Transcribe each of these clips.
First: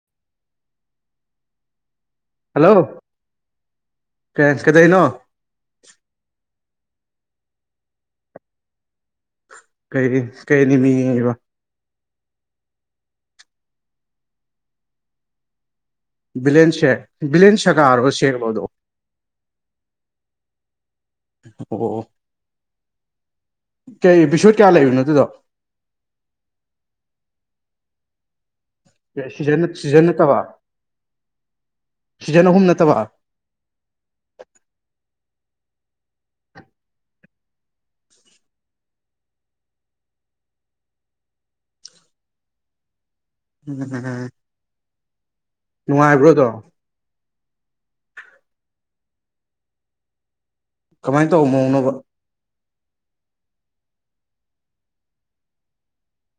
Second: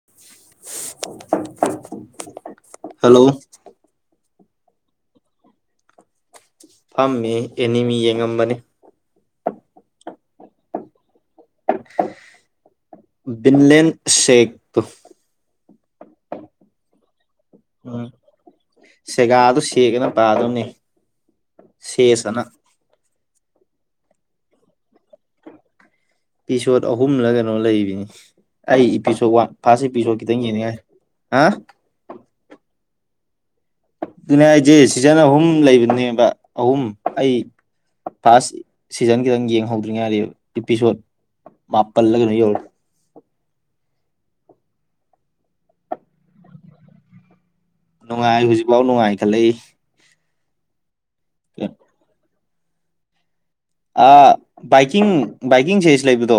[unintelligible] hello hello ꯀ ꯀꯩꯗꯩꯅꯣ ꯐꯥꯝꯃꯤ ꯑꯦꯅꯤꯃꯤ ꯌꯦꯡꯉꯝꯕꯅꯤ ꯀꯩ ꯀꯩꯅꯤꯃꯤꯕ ꯟꯂꯦꯟ ꯁꯦꯈ ꯕꯤꯂꯦꯟꯁꯦ ꯕꯤꯂꯦꯟ ꯁ ꯀꯥꯔꯒ ꯁꯦꯡꯕꯗꯣ ꯁꯦꯒꯥꯗꯨ ꯁꯦꯛꯒꯅ ꯄꯥꯗꯧꯅꯤ ꯑꯣ ꯑꯣ ꯀꯩ ꯕꯤꯁꯨꯠ ꯀꯌꯥ ꯂꯩꯔꯤꯅꯣ ꯑꯗꯨꯗꯣ ꯑꯦꯄꯤꯁꯣꯠ ꯑꯍꯨꯝꯂ ꯀꯩꯅꯣ ꯂꯩꯕꯅꯤ ꯑꯩ ꯏꯄꯤꯁꯣꯗ ꯋꯥ ꯁꯤꯖꯟ ꯐꯥꯔ ꯁꯤꯖꯟ ꯏꯄꯤꯁꯣꯠ ꯅꯠꯇꯕ ꯈꯤꯇꯪ ꯌꯦꯡꯅꯤꯡꯉꯥꯏ ꯍꯥ ꯁꯤꯖꯟ ꯑꯍꯨꯝ ꯅꯠꯇꯕ ꯑꯗꯨꯅꯦ ꯍꯥꯏꯁꯦ ꯁꯤꯖꯟ ꯑꯍꯨꯝ ꯂꯩꯕꯅꯦꯕ ꯑꯍꯨꯝ ꯑꯩ ꯐꯥꯔꯁ ꯁꯤꯖꯟ ꯈꯤꯇꯪ ꯌꯦꯡꯍꯧꯗ꯭ꯔꯤꯉꯩꯗ ꯏꯄꯤꯁꯣꯠ ꯃꯥꯄꯜꯂꯒꯩꯅ ꯌꯧꯔꯦ ꯎꯝꯝ ꯅꯨꯡꯉꯥꯏꯕ꯭ꯔꯣꯗꯣ ꯅꯨꯡꯉꯥꯏ ꯍꯧꯖꯤꯛꯐꯥꯎ ꯅꯨꯡꯉꯥꯏ ꯈꯜꯂꯛꯏ ꯀꯃꯥꯏꯅ ꯇꯧꯕ ꯃꯑꯣꯡꯅꯣ ꯕꯥꯏꯛꯀꯤꯡ ꯕꯥꯏꯛꯀꯤꯡ ꯁꯦꯁ ꯂꯩꯕꯗꯣ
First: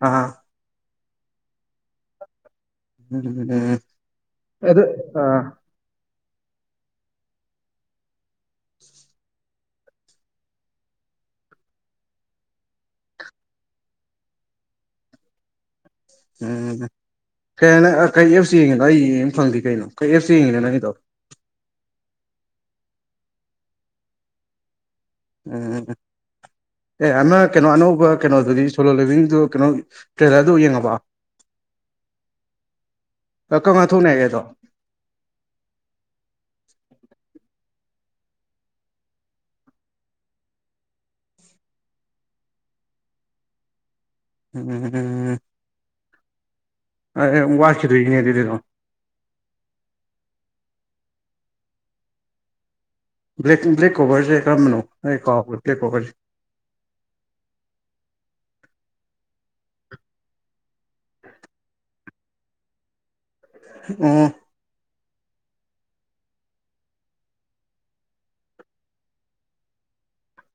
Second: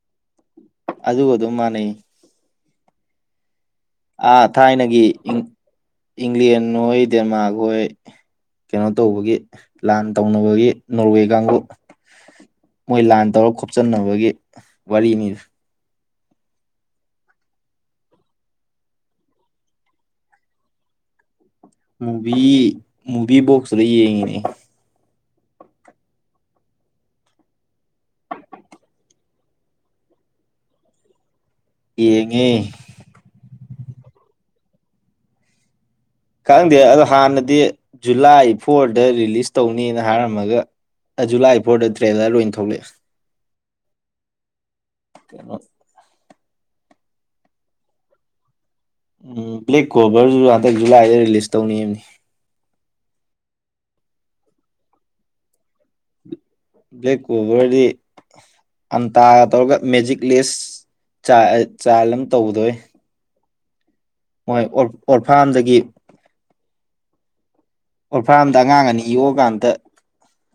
ꯑ ꯑꯗꯨꯒ ꯑꯗꯨꯝ ꯃꯥꯟꯅꯩ ꯎꯝ ꯑꯥ ꯑꯗꯨ ꯊꯥꯏꯅꯒꯤ ꯑꯥ ꯏꯪꯂꯦꯟ ꯍꯣꯏ ꯗꯦꯟꯃꯥꯔꯛ ꯍꯣꯏ ꯀꯩꯅꯣ ꯇꯧꯕꯒꯤ ꯂꯥꯟ ꯇꯧꯅꯕꯒꯤ ꯅꯣꯔꯋꯦ ꯀꯥꯡꯕꯨ ꯃꯣꯏ ꯂꯥꯟ ꯇꯧꯔꯒ ꯈꯣꯞꯆꯟꯅꯕꯒꯤ ꯋꯥꯔꯤꯅꯤ ꯎꯝ ꯀꯩ ꯍꯥꯏꯅ ꯀꯩ ꯑꯦꯞꯁꯨ ꯌꯦꯡꯉꯤꯅꯣ ꯑꯩ ꯌꯦꯡꯕ ꯐꯪꯗꯦ ꯀꯩꯅꯣ ꯀꯩ ꯑꯦꯞꯁꯨ ꯌꯦꯡꯉꯤꯅꯣ ꯅꯪꯒꯤꯗꯣ ꯃꯨꯚꯤ ꯃꯨꯚꯤ ꯕꯣꯛꯁꯗ ꯌꯦꯡꯉꯤꯅꯦ ꯎꯝ ꯑꯦ ꯑꯃ ꯀꯩꯅꯣ ꯑꯅꯧꯕ ꯀꯩꯅꯣꯗꯨꯗꯤ ꯁꯣꯂꯣ ꯂꯤꯕꯤꯡꯗꯨ ꯀꯩꯅꯣ ꯇ꯭ꯔꯦꯂꯔꯗꯨ ꯌꯦꯡꯉꯕ [unintelligible] ꯌꯦꯡꯉꯤ ꯀꯪꯂꯥ ꯊꯣꯛꯅꯑꯦ ꯑꯗꯣ ꯈꯪꯗꯦ ꯑꯗꯣ ꯍꯥꯟꯅꯗꯤ ꯖꯨꯂꯥꯏ ꯐꯣꯔꯗ ꯔꯤꯂꯤꯁ ꯇꯧꯅꯤꯅ ꯍꯥꯏꯔꯝꯃꯒ ꯑꯗꯨ ꯂꯥꯛꯏꯐꯥꯎꯗ ꯇ꯭ꯔꯦꯂꯔ ꯂ ꯑꯣꯏꯅ ꯊꯣꯛꯂꯛꯑꯦ ꯎꯝ ꯎꯝ ꯑꯣ ꯑꯦ ꯋꯥꯠꯈꯤꯗꯣꯏꯅꯦ ꯑꯗꯨ ꯑꯗꯨꯗꯣ ꯎꯝ ꯕ꯭ꯂꯦꯛ ꯀꯣꯕꯔꯁꯨ ꯍꯟꯗꯛ ꯖꯨꯂꯥꯏꯗ ꯔꯤꯂꯤꯁ ꯇꯧꯅꯤꯕꯅꯤ ꯕ꯭ꯂꯦꯛ ꯕ꯭ꯂꯦꯛ ꯀꯣꯕꯔꯁꯦ ꯀꯔꯝꯕꯅꯣ ꯑꯩ ꯀꯥꯎꯕꯦ ꯕ꯭ꯂꯦꯛ ꯀꯣꯕꯔꯁꯦ ꯕ꯭ꯂꯦꯛ ꯀꯣꯕꯔꯗꯤ ꯑꯝꯇꯥꯒ ꯇꯧꯔꯒ ꯃꯦꯖꯤꯛ ꯂꯦꯁ ꯆꯥꯏ ꯑꯃ ꯇꯧꯗꯣꯏ ꯎꯝ ꯃꯣꯏ ꯑꯣꯔꯐꯥꯝꯗꯒꯤ ꯑꯣꯔ ꯐꯥꯝꯗ ꯑꯉꯥꯡ ꯑꯅꯤ ꯌꯣꯛꯑꯀꯥꯟꯗ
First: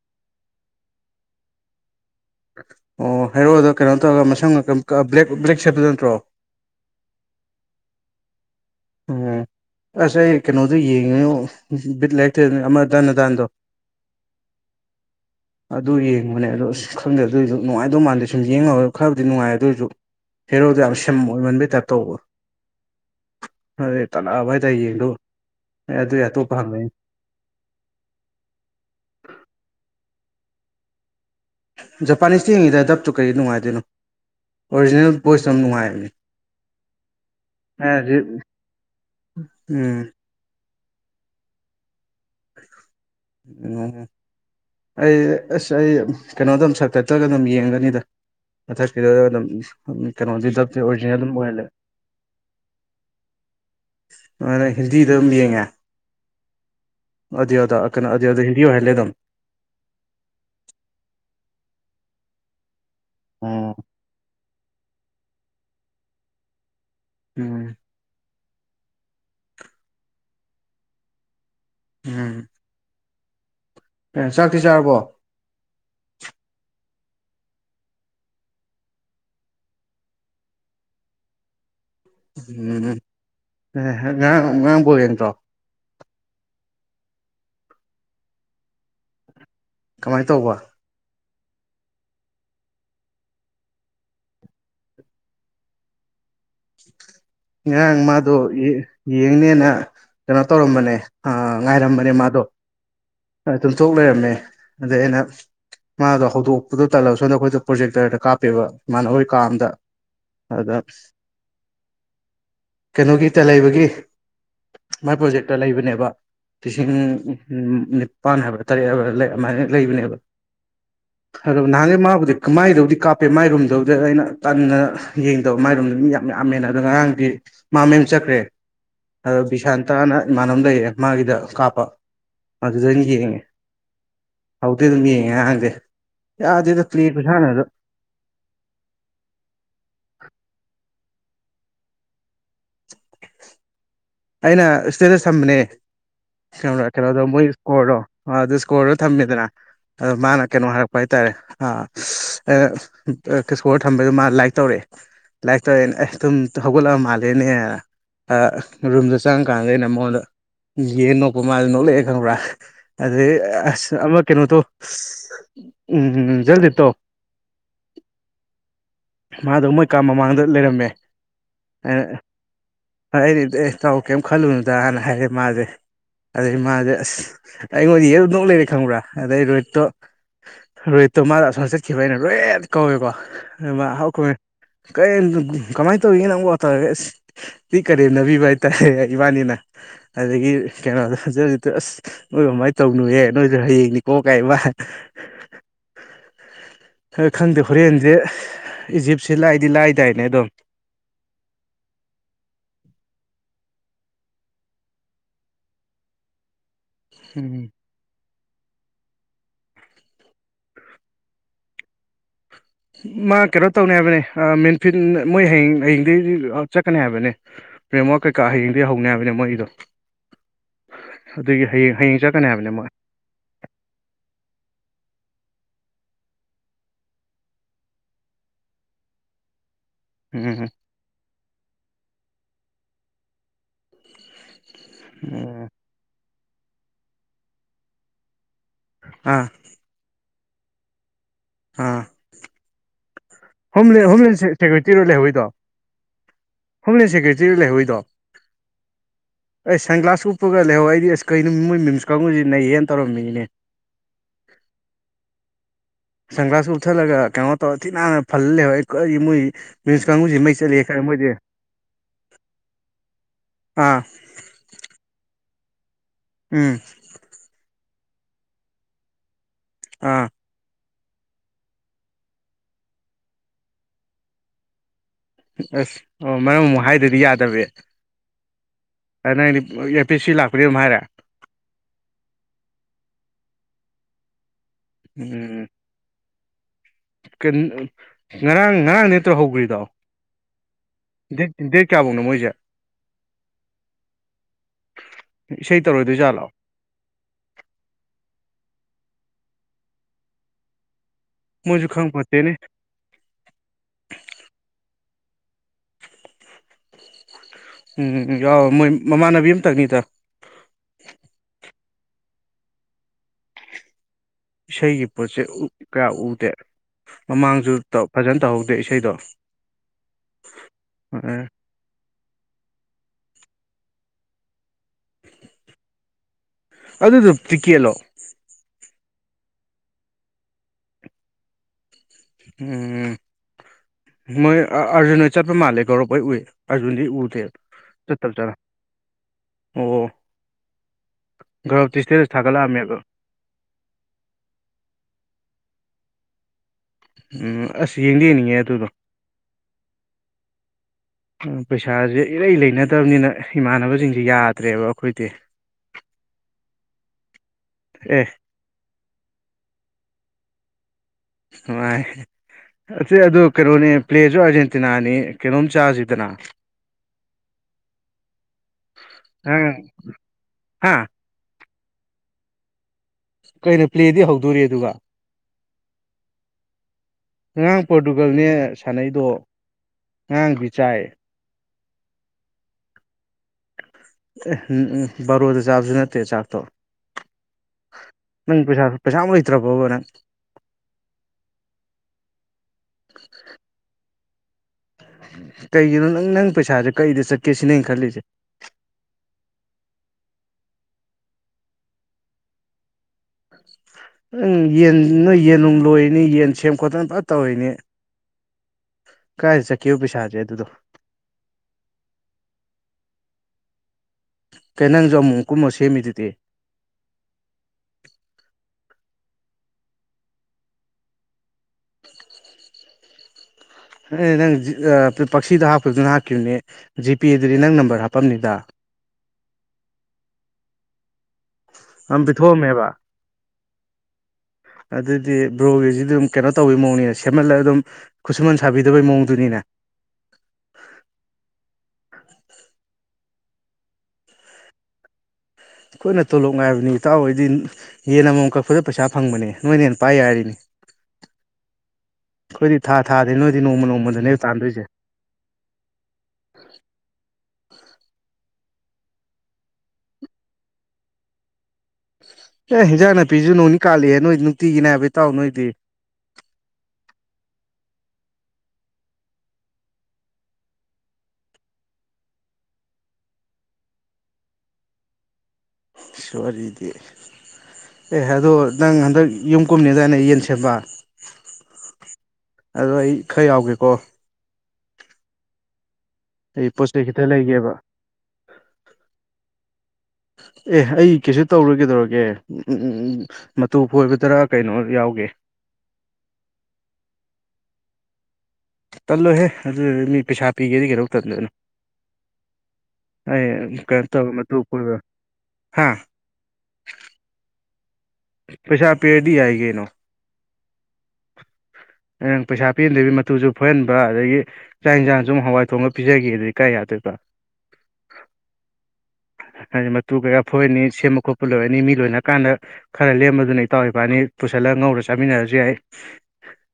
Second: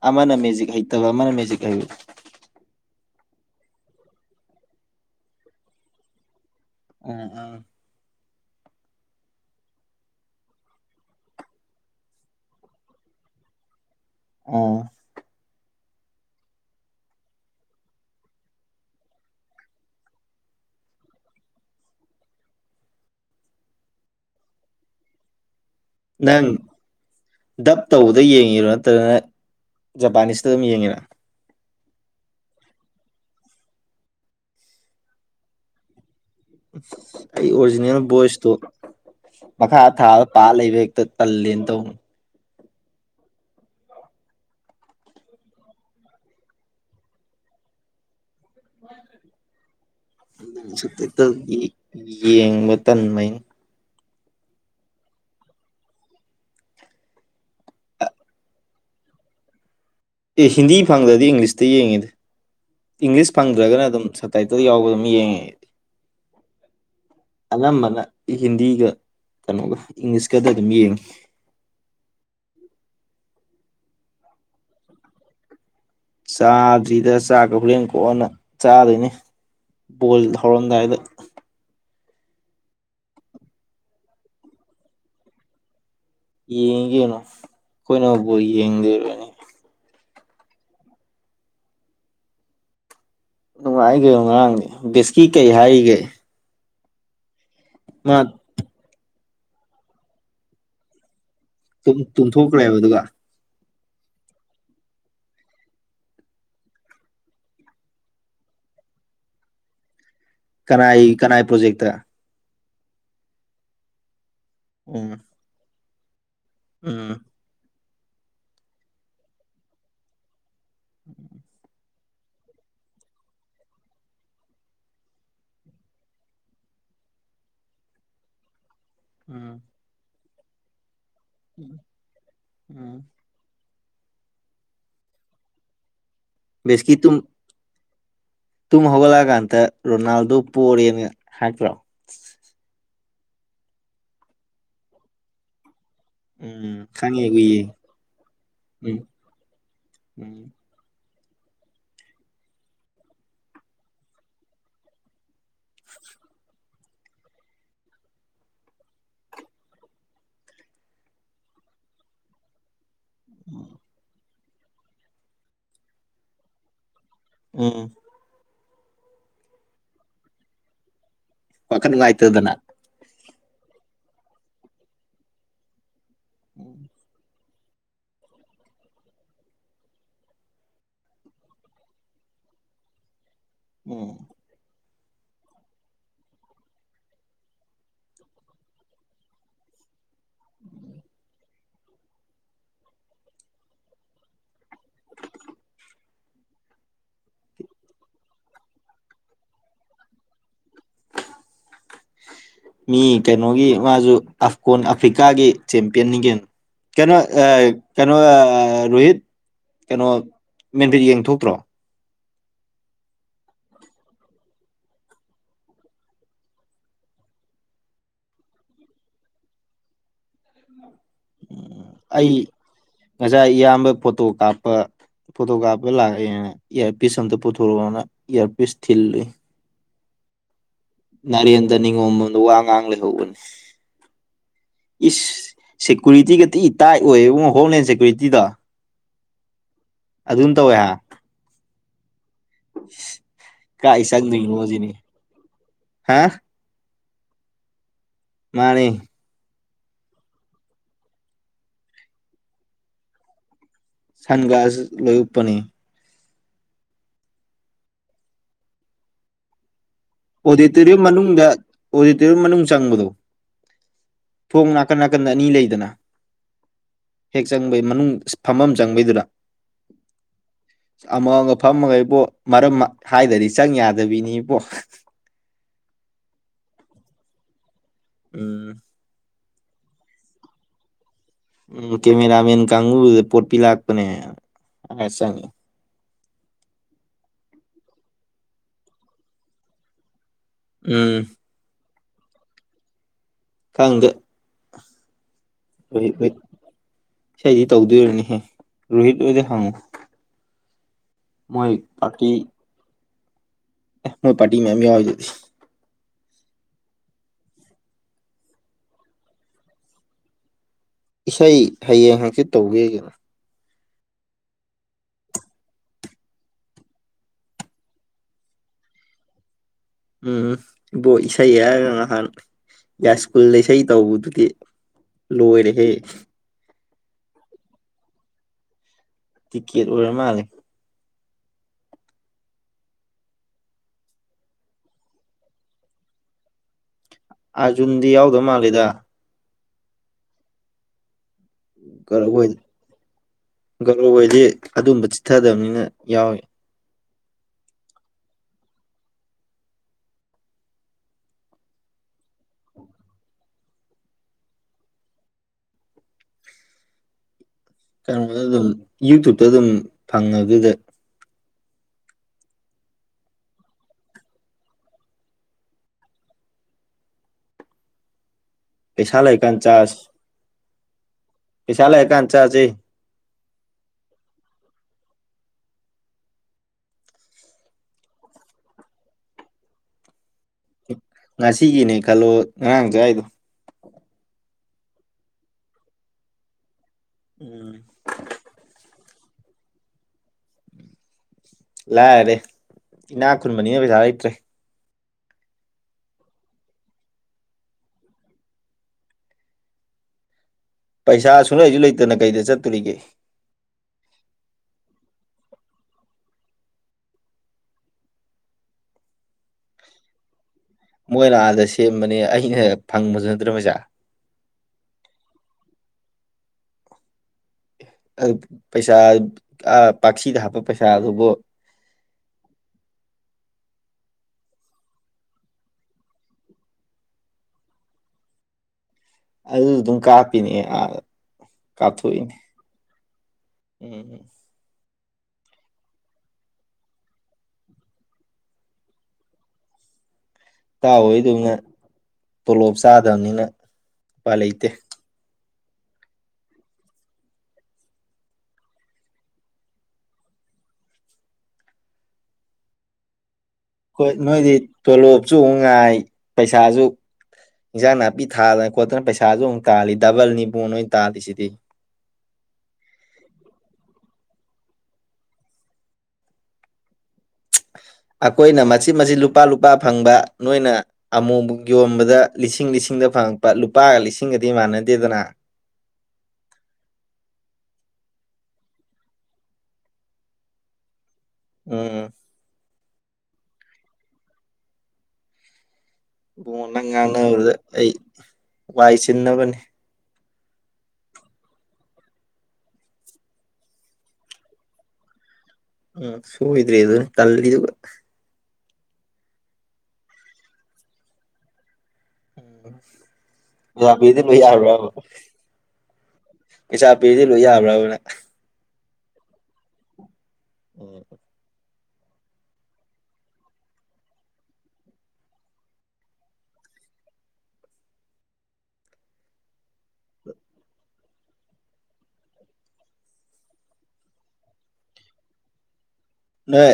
ꯑꯃꯅ ꯃꯦꯖꯤꯛ ꯍꯩꯇꯕ ꯑꯃꯅ ꯃꯦꯖꯤꯛ ꯍꯩꯕ ꯑꯣ ꯍꯩꯔꯛꯑꯣꯗ ꯀꯩꯅꯣ ꯇꯧꯔꯒ ꯃꯁꯪꯒ ꯕ꯭ꯂꯦꯛ ꯕ꯭ꯂꯦꯛ ꯁꯦꯠꯄ ꯅꯠꯇ꯭ꯔꯣ ꯑꯣ ꯑ ꯎꯝ ꯑꯁ ꯑꯩ ꯀꯩꯅꯣꯗꯣ ꯌꯦꯡꯉꯤꯉꯣ ꯕꯤꯠ ꯂꯩꯥꯏꯔꯛꯇ ꯑꯃ ꯗꯥꯟ ꯑꯗꯥꯟꯗꯣ ꯑ [unintelligible] ꯑꯗꯨ ꯌꯦꯡꯕꯅꯦ ꯑꯗꯣ ꯑꯁ ꯈꯪꯗꯦ ꯑꯗꯨꯑꯣꯏꯔꯁꯨ ꯅꯨꯡꯉꯥꯏꯗꯧ ꯃꯥꯟꯗꯦ ꯁꯨꯝ ꯌꯦꯡꯉꯒ ꯈꯔꯕꯨꯗꯤ ꯅꯨꯡꯉꯥꯏ ꯑꯗꯨꯑꯣꯔꯁꯨ ꯍꯦꯔꯣꯗꯣ ꯌꯥꯝ ꯁꯝ ꯑꯣꯏꯃꯟꯕꯩꯇꯥꯥꯞ ꯇꯧꯕ ꯑꯗꯨ ꯇꯅꯥꯑꯕ ꯍꯥꯏꯇꯥ ꯌꯦꯡꯗꯣ ꯑꯗꯨꯗꯤ ꯅꯪ ꯑꯇꯣꯞꯄ ꯍꯪꯉ ꯗꯞ ꯇꯧꯕꯗ ꯌꯦꯡꯉꯤꯔꯣ ꯅꯠꯇ꯭ꯔꯒꯅ ꯖꯄꯥꯅꯤꯁꯇ ꯑꯗꯨꯝ ꯌꯦꯡꯉꯤꯔ ꯖꯄꯥꯅꯤꯁꯇ ꯌꯦꯡꯉꯤꯗ ꯗꯞꯇꯨ ꯀꯔꯤ ꯅꯨꯡꯉꯥꯏꯗꯣꯏꯅꯣ ꯑꯣꯔꯤꯖꯤꯅꯦꯜ ꯚꯣꯏꯁꯇꯣ ꯌꯥꯝ ꯅꯨꯡꯉꯥꯏꯕꯅꯤ ꯑꯩ ꯑꯣꯔꯤꯖꯤꯅꯦꯜ ꯕꯣꯏꯁꯇꯣ ꯃꯈꯥ ꯊꯥ ꯄꯥꯠ ꯂꯩꯕ ꯍꯦꯛꯇ ꯇꯜꯂꯦꯅ ꯇꯧ ꯎꯝ ꯑꯩ ꯑꯁ ꯑꯩ ꯀꯩꯅꯣꯗꯝ ꯁꯛꯇꯠꯇ꯭ꯔꯒ ꯑꯗꯨꯝ ꯌꯦꯡꯒꯅꯤꯗ ꯃꯊꯛꯀꯤꯗꯨꯗ ꯑꯗꯨꯝ ꯀꯩꯅꯣꯗꯤ ꯗꯞꯇ ꯑꯣꯔꯤꯖꯤꯅꯦꯜ ꯍꯦꯛꯇ ꯑꯗꯨꯝ ꯑꯣꯏꯍꯜꯂꯦ ꯌꯦꯡꯕ ꯇꯟꯕꯩꯅꯤ ꯑꯗꯨꯃꯥꯏꯅ ꯍꯤꯟꯗꯤꯗ ꯑꯗꯨꯝ ꯌꯦꯡꯉꯦ ꯑꯗꯨ ꯑꯗ ꯀꯩꯅꯣ ꯑꯗꯨ ꯑꯗꯨ ꯍꯤꯗꯤ ꯑꯣꯏꯍꯜꯂꯦ ꯑꯗꯨꯝ ꯑꯦ ꯍꯤꯟꯗꯤ ꯐꯪꯗ꯭ꯔꯗꯤ ꯏꯪꯂꯤꯁꯇ ꯌꯦꯡꯉꯤꯗ ꯏꯪꯂꯤꯁ ꯎꯝ ꯐꯪꯗ꯭ꯔꯒꯅ ꯑꯗꯨꯝ ꯁꯞꯇꯥꯏꯇꯜ ꯌꯥꯎꯕ ꯑꯗꯨꯝ ꯌꯦꯡꯉꯦꯗꯤ ꯑꯅꯝꯕꯅ ꯍꯤꯟꯗꯤꯒ ꯀꯩꯅꯣꯒ ꯏꯪꯂꯤꯁꯀꯗ ꯑꯗꯨꯝ ꯌꯦꯡꯉꯤ ꯎꯝ ꯀ ꯆꯥꯛꯇꯤ ꯆꯥꯔꯕꯣ ꯆꯥꯗ꯭ꯔꯤꯗ ꯆꯥꯛꯀ ꯍꯣꯔꯦꯟ ꯀꯣꯛꯑꯅ ꯆꯥꯗꯣꯏꯅꯤ ꯕꯣꯜ ꯊꯧꯔꯝꯗꯥꯏꯗ ꯎꯝ ꯉꯔꯥꯡ ꯉꯔꯥꯡ ꯐꯧ ꯌꯦꯡꯗ꯭ꯔꯣ ꯌꯦꯡꯒꯅꯣ ꯑꯩꯈꯣꯏꯅꯕꯨ ꯌꯦꯡꯗꯣꯏꯔꯅꯤ ꯀꯃꯥꯏꯅ ꯇꯧꯕ ꯅꯨꯡꯉꯥꯏꯈꯣ ꯉꯔꯥꯡꯗꯤ ꯕꯤꯁꯀꯤ ꯀꯩ ꯍꯥꯏꯔꯤꯒꯦ ꯉꯔꯥꯡ ꯃꯥ ꯃꯥꯗꯣ ꯌꯦꯡꯅꯦꯅ ꯀꯩꯅꯣ ꯇꯧꯔꯝꯕꯅꯦ ꯑ ꯉꯥꯏꯔꯝꯕꯅꯦ ꯃꯥꯗꯣ ꯕ ꯑꯗꯨꯒ ꯇꯨꯝꯊꯣꯛ ꯂꯩꯔꯝꯃꯦ ꯑꯗꯩ ꯑꯩꯅ ꯃꯥꯗꯣ ꯍꯧꯗꯣꯛꯄꯗꯣ ꯇꯜꯂꯕ ꯁꯣꯝꯗ ꯑꯩꯈꯣꯏꯗ ꯄ꯭ꯔꯣꯖꯦꯛꯇꯔꯗ ꯀꯥꯞꯄꯦꯕ ꯃꯥꯅ ꯍꯣꯏ ꯀꯥ ꯑꯝꯗ ꯑꯗ ꯀꯅꯥꯏ ꯀꯅꯥꯏ ꯄ꯭ꯔꯣꯖꯦꯛꯇ ꯀꯩꯅꯣꯒꯤꯇ ꯂꯩꯕꯒꯤ ꯎꯝ ꯃꯥꯏ ꯄ꯭ꯔꯣꯖꯦꯛꯇ ꯂꯩꯕꯅꯦꯕ ꯂꯤꯁꯤꯡ ꯎꯝ ꯎꯝ ꯅꯤꯄꯥꯟ ꯍꯥꯏꯕ꯭ꯔꯥ ꯇꯔꯦꯠ ꯍꯥꯏꯕ꯭ꯔꯥ ꯑꯗꯨꯃꯥꯏꯅ ꯂꯩꯕꯅꯦꯕ ꯑꯗꯣ ꯅꯍꯥꯟꯒꯩ ꯃꯥꯕꯨꯗꯤ ꯀꯃꯥꯏꯅꯗꯧꯗꯤ ꯀꯥꯞꯄꯦ ꯃꯥꯏꯔꯣꯝꯗꯧꯗ ꯑꯩꯅ ꯇꯟꯅ ꯌꯦꯡꯗꯕ ꯃꯥꯏꯔꯣꯝꯗ ꯃꯤ ꯌꯥꯝ ꯌꯥꯝꯃꯦꯅ ꯑꯗꯣ ꯑꯉꯥꯡꯗꯤ ꯃꯥ ꯃꯦꯝ ꯆꯠꯈ꯭ꯔꯦ ꯑꯣ ꯎꯝ ꯕꯤꯁꯥꯥꯟ ꯇꯔꯥꯅ ꯏꯃꯥꯟꯅꯕ ꯑꯃ ꯂꯩꯔꯦ ꯃꯥꯒꯤꯗ ꯀꯥꯞꯄ ꯎꯝ ꯑꯗꯨꯗꯩꯅ ꯌꯦꯡꯉꯦ ꯍꯧꯗꯤꯤ ꯑꯗꯨꯝ ꯌꯦꯡꯉꯦ ꯉꯥꯡꯁꯦ ꯌꯥꯗꯗꯤ ꯑꯗꯨꯗ ꯀ ꯕꯦꯁꯀꯤ ꯇꯨꯝ ꯀ꯭ꯂ꯭ꯂꯦꯠ ꯁꯅ ꯑꯗꯨꯣ ꯇꯨꯝ ꯍꯧꯒꯠꯂꯛꯑꯀꯥꯟꯗ ꯔꯣꯅꯥꯜꯗꯣ ꯄꯣꯔꯦꯅ ꯍꯥꯏꯄ꯭ꯔꯣ ꯑꯩꯅ ꯏꯁꯇꯨꯗ ꯊꯝꯕꯅꯦ ꯎꯝ ꯀꯩꯅ ꯀꯩꯅꯣꯗꯣ ꯈꯪꯉꯦ ꯃꯣꯏ ꯎꯏꯌꯦ ꯏꯁꯀꯣꯔꯗꯣ ꯑꯗꯨ ꯏꯁꯀꯣꯔꯗꯣ ꯎꯝ ꯊꯝꯃꯦꯗꯅ ꯑꯣ ꯃꯥꯅ ꯎꯝ ꯀꯩꯅꯣ ꯍꯥꯏꯔꯛꯄ ꯄ ꯍꯥꯏꯇꯥꯔꯦ ꯑ ꯑꯩꯅ ꯀꯤꯁꯀꯣꯔ ꯊꯝꯕꯗꯨ ꯃꯥ ꯂꯥꯏꯛ ꯇꯧꯔꯛꯑꯦ ꯂꯥꯏꯔꯤꯛꯛꯇꯅꯦ ꯑꯗꯨꯝ ꯍꯧꯒꯠꯂꯑ ꯃꯥꯜꯂꯦꯅꯦ ꯔꯨꯝꯗ ꯆꯪꯉꯀꯥꯟꯗ ꯑꯩꯅ ꯃꯉꯣꯟꯗ ꯌꯦꯟ ꯅꯣꯛꯄ ꯃꯥꯗ ꯅꯣꯛꯂꯛꯑꯦ ꯈꯪꯕ꯭ꯔꯥ ꯑꯗꯩ ꯑꯁ ꯑꯃ ꯀꯩꯅꯣꯗꯣ ꯎꯝ ꯖꯜꯗꯤꯞꯇꯣ ꯎꯝ ꯃꯥꯗꯣ ꯃꯣꯏꯀꯥ ꯃꯃꯥꯡꯗ ꯂꯩꯔꯝꯃꯦ ꯋꯥꯈꯅ ꯉꯥꯏꯇꯗꯅ ꯐꯔꯅꯦꯗꯤ ꯑꯦ ꯇꯧ ꯀꯔꯤꯝ ꯈꯜꯂꯨꯅꯨꯗꯅ ꯍꯥꯏꯔꯦ ꯃꯥꯁꯦ ꯑꯗꯨꯗꯒꯤ ꯃꯥꯁꯦ ꯑꯁ ꯑꯩꯉꯣꯟꯗꯤ ꯌꯦꯔꯨ ꯅꯣꯛ ꯂꯩꯔꯦ ꯈꯪꯕ꯭ꯔꯥ ꯑꯗꯩ ꯔꯣꯠꯇꯣ ꯔꯣꯏꯍꯤꯠꯇꯣ ꯃꯥꯗ ꯑꯁꯣꯝ ꯆꯠꯈꯤꯕ ꯑꯩꯅ ꯔꯣꯏꯠ ꯀꯧꯋꯦꯀꯣ ꯃꯥ ꯍꯍꯥꯎ ꯎꯝ ꯀꯧꯏ ꯀꯩ ꯀꯃꯥꯏ ꯇꯧꯔꯤꯤꯦ ꯅꯪꯕꯨ ꯑꯇꯥꯔꯒꯦꯁ ꯇꯤ ꯀꯔꯦꯝꯅꯕꯤꯕ ꯍꯥꯏꯇꯥꯔꯦ ꯏꯕꯥꯅꯤꯅ ꯑꯗꯒꯤ ꯀꯩꯅꯣꯗꯣ ꯍꯧꯖꯤꯛ ꯍꯧꯖꯤꯛ ꯑꯁn ꯅꯣꯏ ꯀꯃꯥꯏꯅ ꯇꯧꯅꯨꯍꯦ ꯅꯣꯏꯁꯨ ꯍꯌꯦꯡꯅꯤꯀꯣ ꯀꯥꯏ ꯏꯃ ꯍꯣꯏ ꯈꯪꯗꯦ ꯍꯣꯔꯦꯟꯁꯦ ꯏꯖꯤꯞꯁꯦ ꯂꯥꯏꯗꯤ ꯂꯥꯏꯗꯥꯏꯅꯦ ꯑꯗꯨꯝ [inaudible] ꯃꯤ ꯀꯩꯅꯣꯒꯤ ꯃꯥꯁꯨꯣꯟ ꯑꯐ꯭ꯔꯤꯀꯥꯒꯤ ꯆꯦꯝꯄꯤꯌꯟꯅꯤ ꯀꯅ ꯀꯩꯅꯣ ꯎꯝ ꯀꯩꯅꯣ ꯔꯣꯍꯤꯠ ꯀꯩꯅꯣ ꯃꯦꯟꯗꯤꯦꯠ ꯌꯦꯡꯊꯣꯛꯇ꯭ꯔꯣ ꯃꯥ ꯀꯩꯅꯣ ꯇꯧꯅꯤ ꯍꯥꯏꯕꯅꯦ ꯃꯦꯟꯐꯤꯠ ꯃꯣꯏ ꯍꯌꯦꯡ ꯍꯌꯦꯡꯗꯒꯤ ꯆꯠꯀꯅꯤ ꯍꯥꯏꯕꯅꯦ ꯃꯦꯝꯃꯣ ꯀꯩꯀꯥ ꯍꯌꯦꯡꯗꯒꯤ ꯍꯧꯅꯤ ꯍꯥꯏꯕꯅꯦ ꯃꯣꯏ ꯏꯗꯣ ꯎꯝ ꯑꯗꯨꯒꯤ ꯍꯌꯦꯡ ꯍꯌꯦꯡ ꯆꯠꯀꯅꯤ ꯍꯥꯏꯕꯅꯦ ꯑꯃ ꯉꯁꯥꯏ ꯏꯌꯥꯝꯕ ꯐꯣꯇꯣ ꯀꯥꯞꯄ ꯐꯣꯇꯣ ꯀꯥꯞꯄꯒ ꯂꯥꯛꯑꯦꯅ ꯏꯌꯥꯔꯄꯤꯤꯁ ꯑꯝꯇ ꯄꯨꯊꯣꯔꯛꯑꯣꯅ ꯏꯌꯥꯔꯄꯤꯤꯁ ꯊꯤꯜꯂꯨꯏ ꯎꯝꯨꯝ ꯔꯦꯟꯗ ꯅꯤꯉꯣꯝꯕꯝꯗ ꯋꯥ ꯉꯥꯡ ꯂꯩꯍꯧꯕꯅꯤ ꯏꯁ ꯎꯝ ꯁꯦꯀꯨꯔꯤꯇꯤꯒꯗꯤꯤ ꯇꯥꯏꯠ ꯑꯣꯏꯌꯦꯕ ꯍꯣꯝꯅꯦꯦꯟ ꯁꯦꯀꯨꯔꯤꯇꯤꯗ ꯑ ꯑꯗꯨꯝ ꯇꯧꯋꯦ ꯍꯥꯏ ꯍꯥꯝ [inaudible] ꯍꯣꯝꯂꯦꯟ ꯀꯥꯏ ꯍꯣꯝꯂꯦꯟ ꯆꯪꯗꯣꯏꯅꯣ ꯁꯤꯅꯤ ꯁꯦꯀ꯭ꯌꯨꯔꯤꯇꯤ ꯔꯣ ꯂꯩꯍꯧꯣꯏꯗꯣ ꯍꯥ ꯍꯣꯝꯂꯦꯟ ꯁꯦꯀ꯭ꯌꯨꯔꯤꯇꯤ ꯔꯣ ꯂꯩꯍꯧꯣꯏꯗꯣ ꯃꯥꯔꯤ ꯑꯩ ꯁꯟꯒ꯭ꯂꯥꯁ ꯎꯨꯞꯄꯒ ꯂꯩꯍꯧ ꯑꯩꯗꯤ ꯑꯁ ꯀꯩꯅꯣ ꯃꯤꯃꯣꯏ ꯃꯤꯝꯁ ꯀꯥꯡꯉꯨꯁꯤ ꯅ ꯍꯦꯟꯅꯧꯔꯝꯃꯤꯅꯦ ꯁꯟ ꯒꯥꯁ ꯂꯎꯞꯄꯅꯤ ꯁꯪꯒ꯭ꯔꯥꯁ ꯀꯞꯊꯠꯂꯒ ꯀꯩꯅꯣ ꯇꯧꯔ ꯊꯤ ꯅꯥꯟꯅ ꯐꯜꯍꯜꯂꯦꯕ ꯑꯩ ꯃꯣꯏ ꯃꯤꯁ ꯀꯥꯡꯦ ꯑꯣꯗꯤꯇꯣꯔꯤꯌꯝ ꯃꯅꯨꯡꯗ ꯑꯣꯗꯤꯇꯣꯔꯤꯌꯝ ꯃꯅꯨꯡ ꯆꯪꯕꯗꯣ ꯑꯥ ꯊꯣꯡ ꯅꯥꯀꯟ ꯅꯥꯀꯟꯗ ꯑꯅꯤ ꯂꯩꯗꯅ ꯎꯝ ꯍꯦꯛ ꯆꯪꯕꯩ ꯃꯅꯨꯡ ꯐꯝ ꯑꯃ ꯆꯪꯕꯩꯗꯨꯅ ꯑꯥ ꯑꯃꯒ ꯐꯝꯃꯒꯩꯕꯣ ꯃꯔꯝ ꯍꯥꯏꯗꯗꯤ ꯆꯪ ꯌꯥꯗꯕꯤꯅꯤꯕꯣ ꯑꯁ ꯑꯣ ꯃꯔꯝ ꯑꯃꯨꯛ ꯍꯥꯏꯗ꯭ꯔꯗꯤ ꯌꯥꯗꯕ ꯎꯝ ꯅꯪꯗꯤ ꯑꯦ ꯄꯤ ꯑꯦꯁ ꯁꯤ ꯂꯥꯛꯄꯗ ꯑꯗꯨꯝ ꯍꯥꯏꯔꯦ ꯎꯝ ꯀꯦꯃꯦꯔꯥꯃꯦꯟ ꯀꯥꯡꯗꯨꯗ ꯄꯣꯠ ꯄꯤ ꯂꯥꯛꯄꯅꯦ ꯆꯪꯉꯦ ꯎꯝ ꯉꯔꯥꯡ ꯉꯔꯥꯡ ꯅꯠꯇ꯭ꯔꯣ ꯍꯧꯈ꯭ꯔꯤꯗꯣ ꯎꯝ ꯗꯦꯠ ꯗꯦꯠ ꯀꯌꯥ ꯐꯧꯅꯣ ꯃꯣꯏꯁꯦ ꯈꯪꯗ ꯏꯁꯩ ꯔꯣꯍꯤꯠ ꯇꯧꯔꯣꯏꯗꯣꯏ ꯍꯣꯏ ꯖꯥꯠꯂꯣ ꯏꯁꯩꯗꯤ ꯇꯧꯗꯣꯏꯔꯅꯤꯍꯦ ꯔꯣꯍꯤꯠ ꯍꯣꯏꯗ ꯍꯪꯉꯨ ꯃꯣꯏ ꯃꯣꯏꯁꯨ ꯈꯪ ꯄꯥꯔꯇꯤ ꯐꯠꯇꯦꯅꯦ ꯃꯣꯏ ꯄꯔꯇꯤ ꯃꯌꯥꯝꯦꯝ ꯌꯥꯎ ꯑꯗꯨꯗꯤ ꯎꯝ ꯌꯥꯎꯋꯦ ꯃꯣꯏ ꯃꯃꯥꯟꯅꯕꯤ ꯑꯃꯝꯇꯛꯅꯤꯗ ꯏꯁꯩ ꯍꯌꯦꯡ ꯍꯪꯆꯤꯠ ꯇꯧꯒꯦꯒꯤꯅꯣ ꯏꯁꯩꯒꯤ ꯄꯣꯠꯁꯦ ꯀꯌꯥ ꯎꯗꯦ ꯃꯃꯥꯡꯁꯨ ꯐꯖꯅ ꯇꯧꯍꯧꯗꯦ ꯏꯁꯩꯗꯣ ꯎꯝꯕꯣ ꯏ ꯁꯥꯏ ꯑꯍꯥꯟ ꯌꯥ ꯁ꯭ꯀꯨꯜ ꯂꯩ ꯇꯧꯕꯗꯨꯗꯤ ꯂꯣꯏꯔꯦꯍꯦ ꯑꯗꯨꯗꯣ ꯇꯤꯛꯀꯦꯠꯂꯣ ꯇꯤꯛꯀꯦꯠ ꯑꯣꯏꯔ ꯃꯥꯜꯂꯦ ꯎꯝ ꯃꯣꯏ ꯑꯔꯖꯨꯟ ꯍꯣꯏ ꯆꯠꯄ ꯃꯥꯜꯂꯦꯧꯣꯄ ꯑꯩ ꯎꯏꯦ ꯑꯔꯖꯟꯗꯤ ꯎꯦ ꯑꯥꯔꯖꯨꯟꯗꯤ ꯆꯠꯇ꯭ꯔ ꯌꯥꯎꯗ ꯆꯔ ꯃꯥꯜꯂꯦꯗ ꯑꯣ ꯒ꯭ꯔꯞꯇꯤꯁꯇꯗ ꯊꯒꯠꯛꯑꯝꯃꯦꯕ ꯒꯧꯔꯣꯏꯗꯤ ꯑꯗꯨꯝꯕ ꯆꯤꯊꯗꯕꯅꯤꯅ ꯌꯥꯎꯏ ꯍꯁꯤꯗꯤꯅꯤꯌꯦ ꯇꯨꯗ ꯄꯩꯁꯥꯁꯦ ꯏꯔꯩ ꯂꯩꯅꯗꯕꯅꯤꯅ ꯏꯃꯥꯟꯅꯕꯁꯤꯡꯁꯦ ꯌꯥꯗ꯭ꯔꯦꯕ ꯑꯩꯈꯣꯏꯗꯤ [inaudible] ꯑꯦ ꯀꯩꯅꯣꯗ ꯑꯗꯨꯝ ꯌꯨꯇꯕꯇ ꯑꯗꯨꯝ ꯐꯪꯉ ꯑꯗꯨꯗ ꯍꯥꯏ ꯑ ꯑꯗꯨ ꯀꯩꯅꯣꯅꯦ ꯄ꯭ꯂꯦꯁꯨ ꯑꯥꯔꯖꯦꯟꯇꯤꯅꯥꯅꯤ ꯀꯩꯅꯣꯝ ꯆꯥꯁꯤꯗꯅ ꯄꯩꯁꯥ ꯂꯩꯔꯀꯥꯟ ꯍꯥꯥ ꯄꯁꯥꯂ ꯍ ꯀꯆꯥꯆꯦ ꯀꯩꯅꯣ ꯄ꯭ꯂꯦꯗꯤ ꯍꯧꯗꯣꯔꯤ ꯑꯗꯨꯒ ꯑꯉꯥꯡ ꯄꯣꯔꯇꯨꯒꯜꯅꯦ ꯁꯥꯟꯅꯩꯗꯣ ꯉꯉꯥꯡꯗꯤ ꯆꯥꯏ ꯉꯁꯤꯒꯤꯅꯦ ꯈꯜꯂꯣ ꯉꯔꯥꯡꯖ ꯍꯥꯏꯗꯣ ꯎ ꯕꯔꯣꯗ ꯆꯥꯕꯁꯨ ꯅꯠꯇꯦ ꯆꯥꯛꯇꯣ ꯎꯝ ꯅꯪ ꯄꯩꯁꯥ ꯄꯩꯁꯥ ꯑꯃ ꯂꯩꯇ꯭ꯔꯕꯣꯕ ꯅꯪ ꯂꯥꯏꯔꯦ ꯏꯅꯥꯛ ꯈꯨꯟꯕꯅꯤꯅ ꯄꯩꯁꯥ ꯂꯩꯇ꯭ꯔꯦ ꯀꯩꯒꯤꯅꯣ ꯅꯪ ꯅꯪ ꯄꯩꯁꯥꯁꯦ ꯀꯩꯗ ꯆꯠꯀꯦ ꯁꯤꯅꯦꯩꯅ ꯈꯜꯂꯤꯁꯦ ꯄꯩꯁꯥ ꯁꯨꯡ ꯂꯩ ꯑꯩꯁꯨ ꯂꯩꯇꯅ ꯀꯩꯗ ꯆꯠꯇꯣꯔꯤꯒꯦ ꯎꯝ ꯌꯦꯟ ꯅꯣꯏ ꯌꯦꯟꯅꯨꯡ ꯂꯣꯏꯅꯤ ꯌꯦꯟ ꯁꯦꯝ ꯈꯣꯠꯇꯅ ꯐꯖ ꯇꯧꯔꯤꯅꯤ ꯀꯥꯏꯗ ꯆꯠꯀꯦꯣ ꯄꯩꯁꯥꯥꯁꯦ ꯑꯗꯨꯗꯣ ꯃꯣꯏꯅ ꯑꯥꯗ ꯁꯦꯝꯕꯅꯦ ꯑꯩꯅ ꯍꯦꯛ ꯐꯪꯕꯁꯨ ꯅꯠꯇ꯭ꯔꯣ ꯃꯁꯦ ꯀꯩ ꯅꯪꯁꯨ ꯑꯃꯨꯛ ꯀꯨꯝꯃ ꯁꯦꯝꯃꯤꯗꯨꯗꯤ ꯄꯩꯁꯥ ꯄꯥꯛꯁꯤꯗ ꯍꯥꯞꯄ ꯄꯩꯁꯥ ꯑꯗꯨꯕꯨ [inaudible] ꯑꯦ ꯅꯪ ꯄꯛꯁꯤꯗ ꯍꯥꯞꯄꯗꯨꯅ ꯍꯥꯞꯈꯤꯕꯅꯦ ꯖꯤꯄꯦꯗꯨꯗꯤ ꯅꯪ ꯅꯝꯕꯔ ꯍꯥꯞꯄꯝꯅꯤꯗ ꯑꯗꯨ ꯑꯗꯨꯝ ꯀꯥꯞꯄꯤꯅꯦ ꯑꯥ ꯑ ꯄꯤꯊꯣꯑꯃꯦꯕ ꯎꯝ ꯑꯗꯨꯗꯤ ꯕ꯭ꯔꯣꯒꯤꯁꯤꯗꯤ ꯑꯗꯨꯝ ꯀꯩꯅꯣ ꯇꯧꯋꯤ ꯃꯑꯣꯡꯅꯤ ꯁꯦꯝꯍꯜꯂꯒ ꯑꯗꯨꯝ ꯈꯨꯠꯁꯨꯃꯟ ꯁꯥꯕꯤꯗꯕꯩ ꯃꯑꯣꯡꯗꯨꯅꯤꯅꯦ ꯇꯥꯎꯑꯣꯏꯗꯧꯅ ꯇꯣꯂꯣꯞ ꯆꯥꯗꯕꯅꯤꯅ ꯎꯄꯥꯥꯏ ꯂꯩꯇꯦ ꯑꯩꯈꯣꯏꯅ ꯇꯣꯂꯣꯞ ꯉꯥꯏꯕꯅꯤ ꯏꯇꯥꯎꯣꯏꯗꯤ ꯌꯦꯟ ꯑꯃꯃꯝ ꯀꯛꯄꯗ ꯄꯩꯁꯥ ꯐꯪꯕꯅꯦ ꯅꯣꯏꯅ ꯍꯦꯟꯅ ꯄꯥꯏ ꯌꯥ ꯍꯥꯏꯔꯤꯅꯤ ꯑꯩꯈꯣꯏꯗꯤ ꯊꯥ ꯊꯥꯗ ꯅꯣꯏꯗꯤ ꯅꯣꯡꯃ ꯅꯣꯡꯃꯗꯅꯦ ꯑ ꯇꯥꯟꯗꯣꯏꯁꯦ ꯁꯨꯉꯥꯏ ꯄꯩꯁꯥꯁꯨ ꯏꯟꯖꯥꯡ ꯅꯥꯄꯤ ꯊꯥꯗꯅ ꯈꯣꯠꯇꯅ ꯄꯩꯁꯥꯁꯨ ꯑꯃꯨꯛ ꯇꯥꯜꯂꯤ ꯗꯕꯜ ꯅꯤꯕꯣꯟ ꯑꯣꯏꯅ ꯇꯥꯜꯂꯤ ꯁꯤꯗꯤ ꯑꯦ ꯍꯤꯟꯖꯥꯡ ꯅꯥꯄꯤꯁꯨ ꯅꯣꯡꯅꯤ ꯀꯥꯂꯛꯑꯦ ꯅꯣꯏ ꯅꯨꯡꯇꯤꯒꯤꯅꯦ ꯍꯥꯏꯕꯩ ꯇꯥꯎ ꯅꯣꯏꯗꯤ ꯑꯩꯈꯣꯏꯅ ꯃꯆꯤꯟ ꯃꯆꯤꯟ ꯂꯨꯄꯥ ꯂꯨꯄꯥ ꯐꯪꯕ ꯅꯣꯏꯅ ꯑꯃꯨꯕ ꯌꯣꯟꯕꯗ ꯂꯤꯁꯤꯡ ꯂꯤꯁꯤꯡꯗ ꯐꯪꯉꯛꯄ ꯂꯨꯄꯥꯒ ꯂꯤꯁꯤꯡꯒꯗꯤ ꯃꯥꯟꯅꯗꯦꯗꯅ ꯁꯔꯤꯗꯤ ꯑꯦꯍ ꯑꯗꯣ ꯅꯪ ꯍꯟꯗꯛ ꯌꯨꯝ ꯀꯨꯝꯅꯤ ꯑꯗꯨꯏꯅ ꯌꯦꯟ ꯁꯦꯝꯕ ꯎꯝ ꯑꯗꯣ ꯑꯩ ꯈꯔ ꯌꯥꯎꯒꯦꯀꯣ ꯕꯨꯡꯣꯟ ꯑꯩ ꯅꯪ ꯄꯣꯠ ꯆꯩ ꯈꯤꯇ ꯉꯥꯡꯅꯕꯗ ꯂꯩꯒꯦꯕ ꯑꯩ ꯋꯥꯏ ꯆꯤꯟꯅꯕꯅꯤ [inaudible] ꯑꯦ ꯑꯩ ꯀꯩꯁꯨ ꯇꯧꯔꯒꯗꯧꯔꯒꯦ ꯎ ꯃꯇꯨ ꯐꯣꯏꯕꯗꯔꯥ ꯀꯩꯅꯣ ꯌꯥꯎꯒꯦ ꯎꯝ ꯁꯣꯣꯏꯗ꯭ꯔꯦ ꯑꯗꯨ ꯇꯂꯗꯨ ꯇꯜꯂꯣꯍꯦ ꯑꯗꯨꯗꯤ ꯃꯤ ꯄꯩꯁꯥ ꯄꯤꯒꯦꯗꯤ ꯀꯩꯅꯣꯧ ꯇꯠꯂꯅꯨ ꯑꯩ ꯄꯩꯁꯥ ꯀꯩꯅꯣ ꯄꯤꯔꯗꯤ ꯇꯧ ꯂꯣꯏ ꯃꯗꯨ ꯍꯥ ꯄꯩꯆꯥ ꯄꯤꯔꯤꯗꯤ ꯂꯣꯏ ꯌꯥꯕ꯭ꯔꯕꯅ ꯄꯩꯁꯥ ꯄꯦꯗ ꯌꯥꯏꯒꯦꯅꯣ ꯅ ꯅꯪ ꯄꯩꯁꯥ ꯄꯤꯍꯟꯗꯕꯤ ꯃꯇꯨꯁꯨ ꯐꯣꯏꯍꯟꯕ ꯑꯗꯒꯤ ꯆꯥꯛ ꯌꯦꯟꯁꯥꯡ ꯁꯨꯝ ꯍꯋꯥꯏ ꯊꯣꯡꯒ ꯄꯤꯖꯒꯦ ꯑꯗꯨꯗꯤ ꯀꯌꯥ ꯌꯥꯗꯣꯏꯕ ꯍꯥꯏꯗꯤ ꯃꯇꯨ ꯀꯌꯥ ꯐꯣꯏꯔꯅꯤ ꯁꯦꯝꯕ ꯈꯣꯠꯄ ꯂꯣꯏꯔꯅꯤ ꯃꯤ ꯂꯣꯏꯅꯔ ꯀꯥꯟꯗ ꯈꯔ ꯂꯦꯝꯕꯗꯨꯅ ꯏꯇꯥꯎ ꯏꯕꯥꯟꯅꯤ ꯄꯨꯁꯜꯂꯒ ꯉꯧꯔ ꯆꯥꯃꯤꯟꯅꯔꯁꯨ ꯌꯥꯏ ꯅꯣꯏ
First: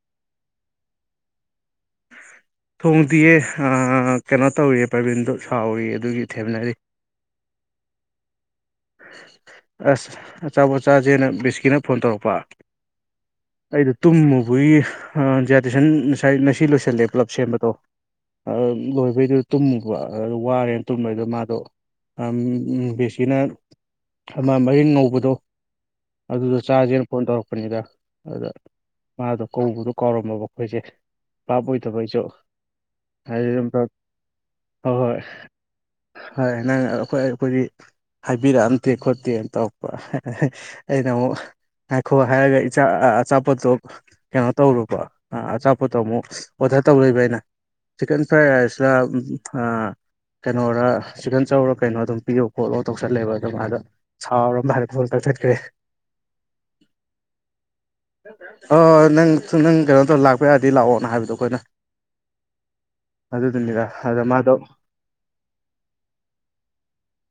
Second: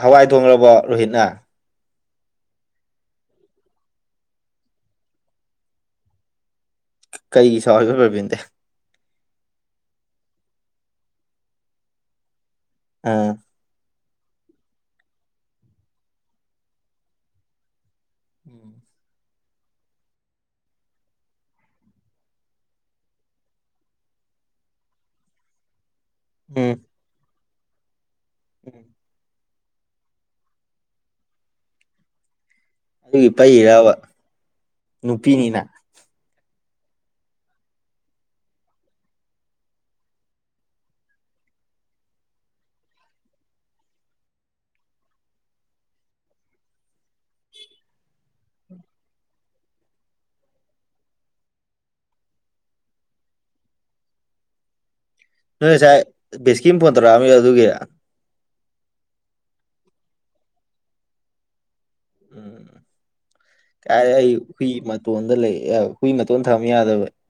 ꯍꯋꯥꯏ ꯊꯣꯡꯈꯕꯣ ꯔꯣꯍꯤꯠꯅ ꯊꯣꯡꯗꯤꯌꯦ ꯀꯩꯅꯣ ꯇꯧꯔꯤꯌꯦ ꯄꯔꯕꯤꯟꯗꯣ ꯁꯥꯎꯔꯤ ꯑꯗꯨꯒꯤ ꯊꯦꯝꯅꯔꯤ ꯀꯔꯤꯒꯤ ꯁꯔꯒ ꯔꯣꯕꯤꯟꯗꯤ ꯑꯁ ꯑꯆꯥꯄꯣꯠꯆꯥꯁꯦꯅ ꯕꯤꯁꯀꯤꯅ ꯐꯣꯟ ꯇꯧꯔꯛꯄ ꯎꯝ ꯑꯩꯗꯣ ꯇꯨꯝꯃꯨꯕꯒꯤ ꯗꯤꯖ꯭ꯔꯗꯦꯁꯟ ꯉꯁꯤ ꯂꯣꯏꯁꯤꯜꯂꯦ ꯄꯨꯂꯞ ꯁꯦꯝꯕꯗꯣ ꯑ ꯎꯝ ꯂꯣꯏꯕꯩꯗꯣ ꯇꯨꯝꯃꯨꯕ ꯋꯥꯔꯦꯅ ꯇꯨꯝꯕꯗ ꯃꯥꯗꯣ ꯕꯦꯁꯤꯅ ꯑꯃ ꯃꯔꯤꯟ ꯉꯧꯕꯗꯣ ꯑꯗꯨꯗꯣ ꯆꯥꯥꯁꯦꯅ ꯐꯣꯟ ꯇꯧꯔꯛꯄꯅꯤꯗ ꯑꯗꯨꯗ ꯎꯝ ꯃꯥꯗꯣ ꯀꯧꯕꯗꯣ ꯀꯥꯎꯔꯝꯃꯕ ꯑꯩꯈꯣꯏꯁꯦ ꯕꯥꯞ ꯑꯣꯏꯗꯕꯩꯁꯨ ꯑꯗꯨꯒꯤ ꯄꯩꯔꯤꯔꯕ ꯍꯣꯏ ꯍꯣꯏ ꯅꯨꯄꯤꯅꯤꯅ ꯍꯣꯏ ꯅꯪ ꯑꯩꯈꯣꯏ ꯑꯩꯈꯣꯏꯗꯤ ꯍꯥꯏꯕꯤꯔꯛꯑꯝꯗꯦ ꯈꯣꯠꯇꯦꯅ ꯇꯧꯔꯛꯄ ꯑꯩꯅ ꯑꯃꯨꯛ ꯉꯥꯏꯈꯣ ꯍꯥꯏꯔꯒ ꯑꯆꯥꯄꯣꯠꯇꯣ ꯀꯩꯅꯣ ꯇꯧꯔꯨꯕ ꯑꯆꯥꯄꯣꯠꯇꯣ ꯑꯃꯨꯛ ꯑꯣꯔꯗꯔ ꯇꯧꯔꯛꯕ ꯑꯩꯅ ꯆꯤꯛꯀꯟ ꯐ꯭ꯔꯥꯏ ꯔꯥꯏꯁꯂꯅ ꯀꯩꯅꯣꯔ ꯆꯤꯛꯀꯟ ꯆꯧꯔ ꯀꯩꯅꯣ ꯑꯗꯨꯝ ꯄꯤꯌꯣ ꯈꯣꯠꯂꯣ ꯇꯧꯁꯜꯂꯦꯕ ꯑꯗꯨꯝ ꯑꯥꯗ ꯁꯥꯎꯔ ꯃꯥꯜꯂꯦ ꯐꯣꯟ ꯀꯛꯊꯠꯈ꯭ꯔꯦ ꯅꯣꯏ ꯉꯁꯥꯏ ꯕꯦꯁꯀꯤꯅ ꯐꯣꯟ ꯇꯧꯔꯛꯑꯝꯃꯤꯗꯣ ꯑꯗꯨꯒꯤꯔ ꯍꯣꯏ ꯅꯪ ꯀꯩꯅꯣ ꯇꯧꯔ ꯂꯥꯛꯄ ꯌꯥꯔꯗꯤ ꯂꯥꯛꯑꯣꯅ ꯍꯥꯏꯕꯗꯣ ꯑꯩꯈꯣꯏꯅ ꯎꯝ ꯑꯗꯨꯗꯨꯅꯤꯗ ꯀꯥꯏ ꯑꯗ ꯑꯩ ꯃꯗꯣ ꯍꯨꯏ ꯍꯨꯏ ꯃꯇꯣꯟ ꯊꯝꯃꯝꯕ ꯌꯥꯗꯕ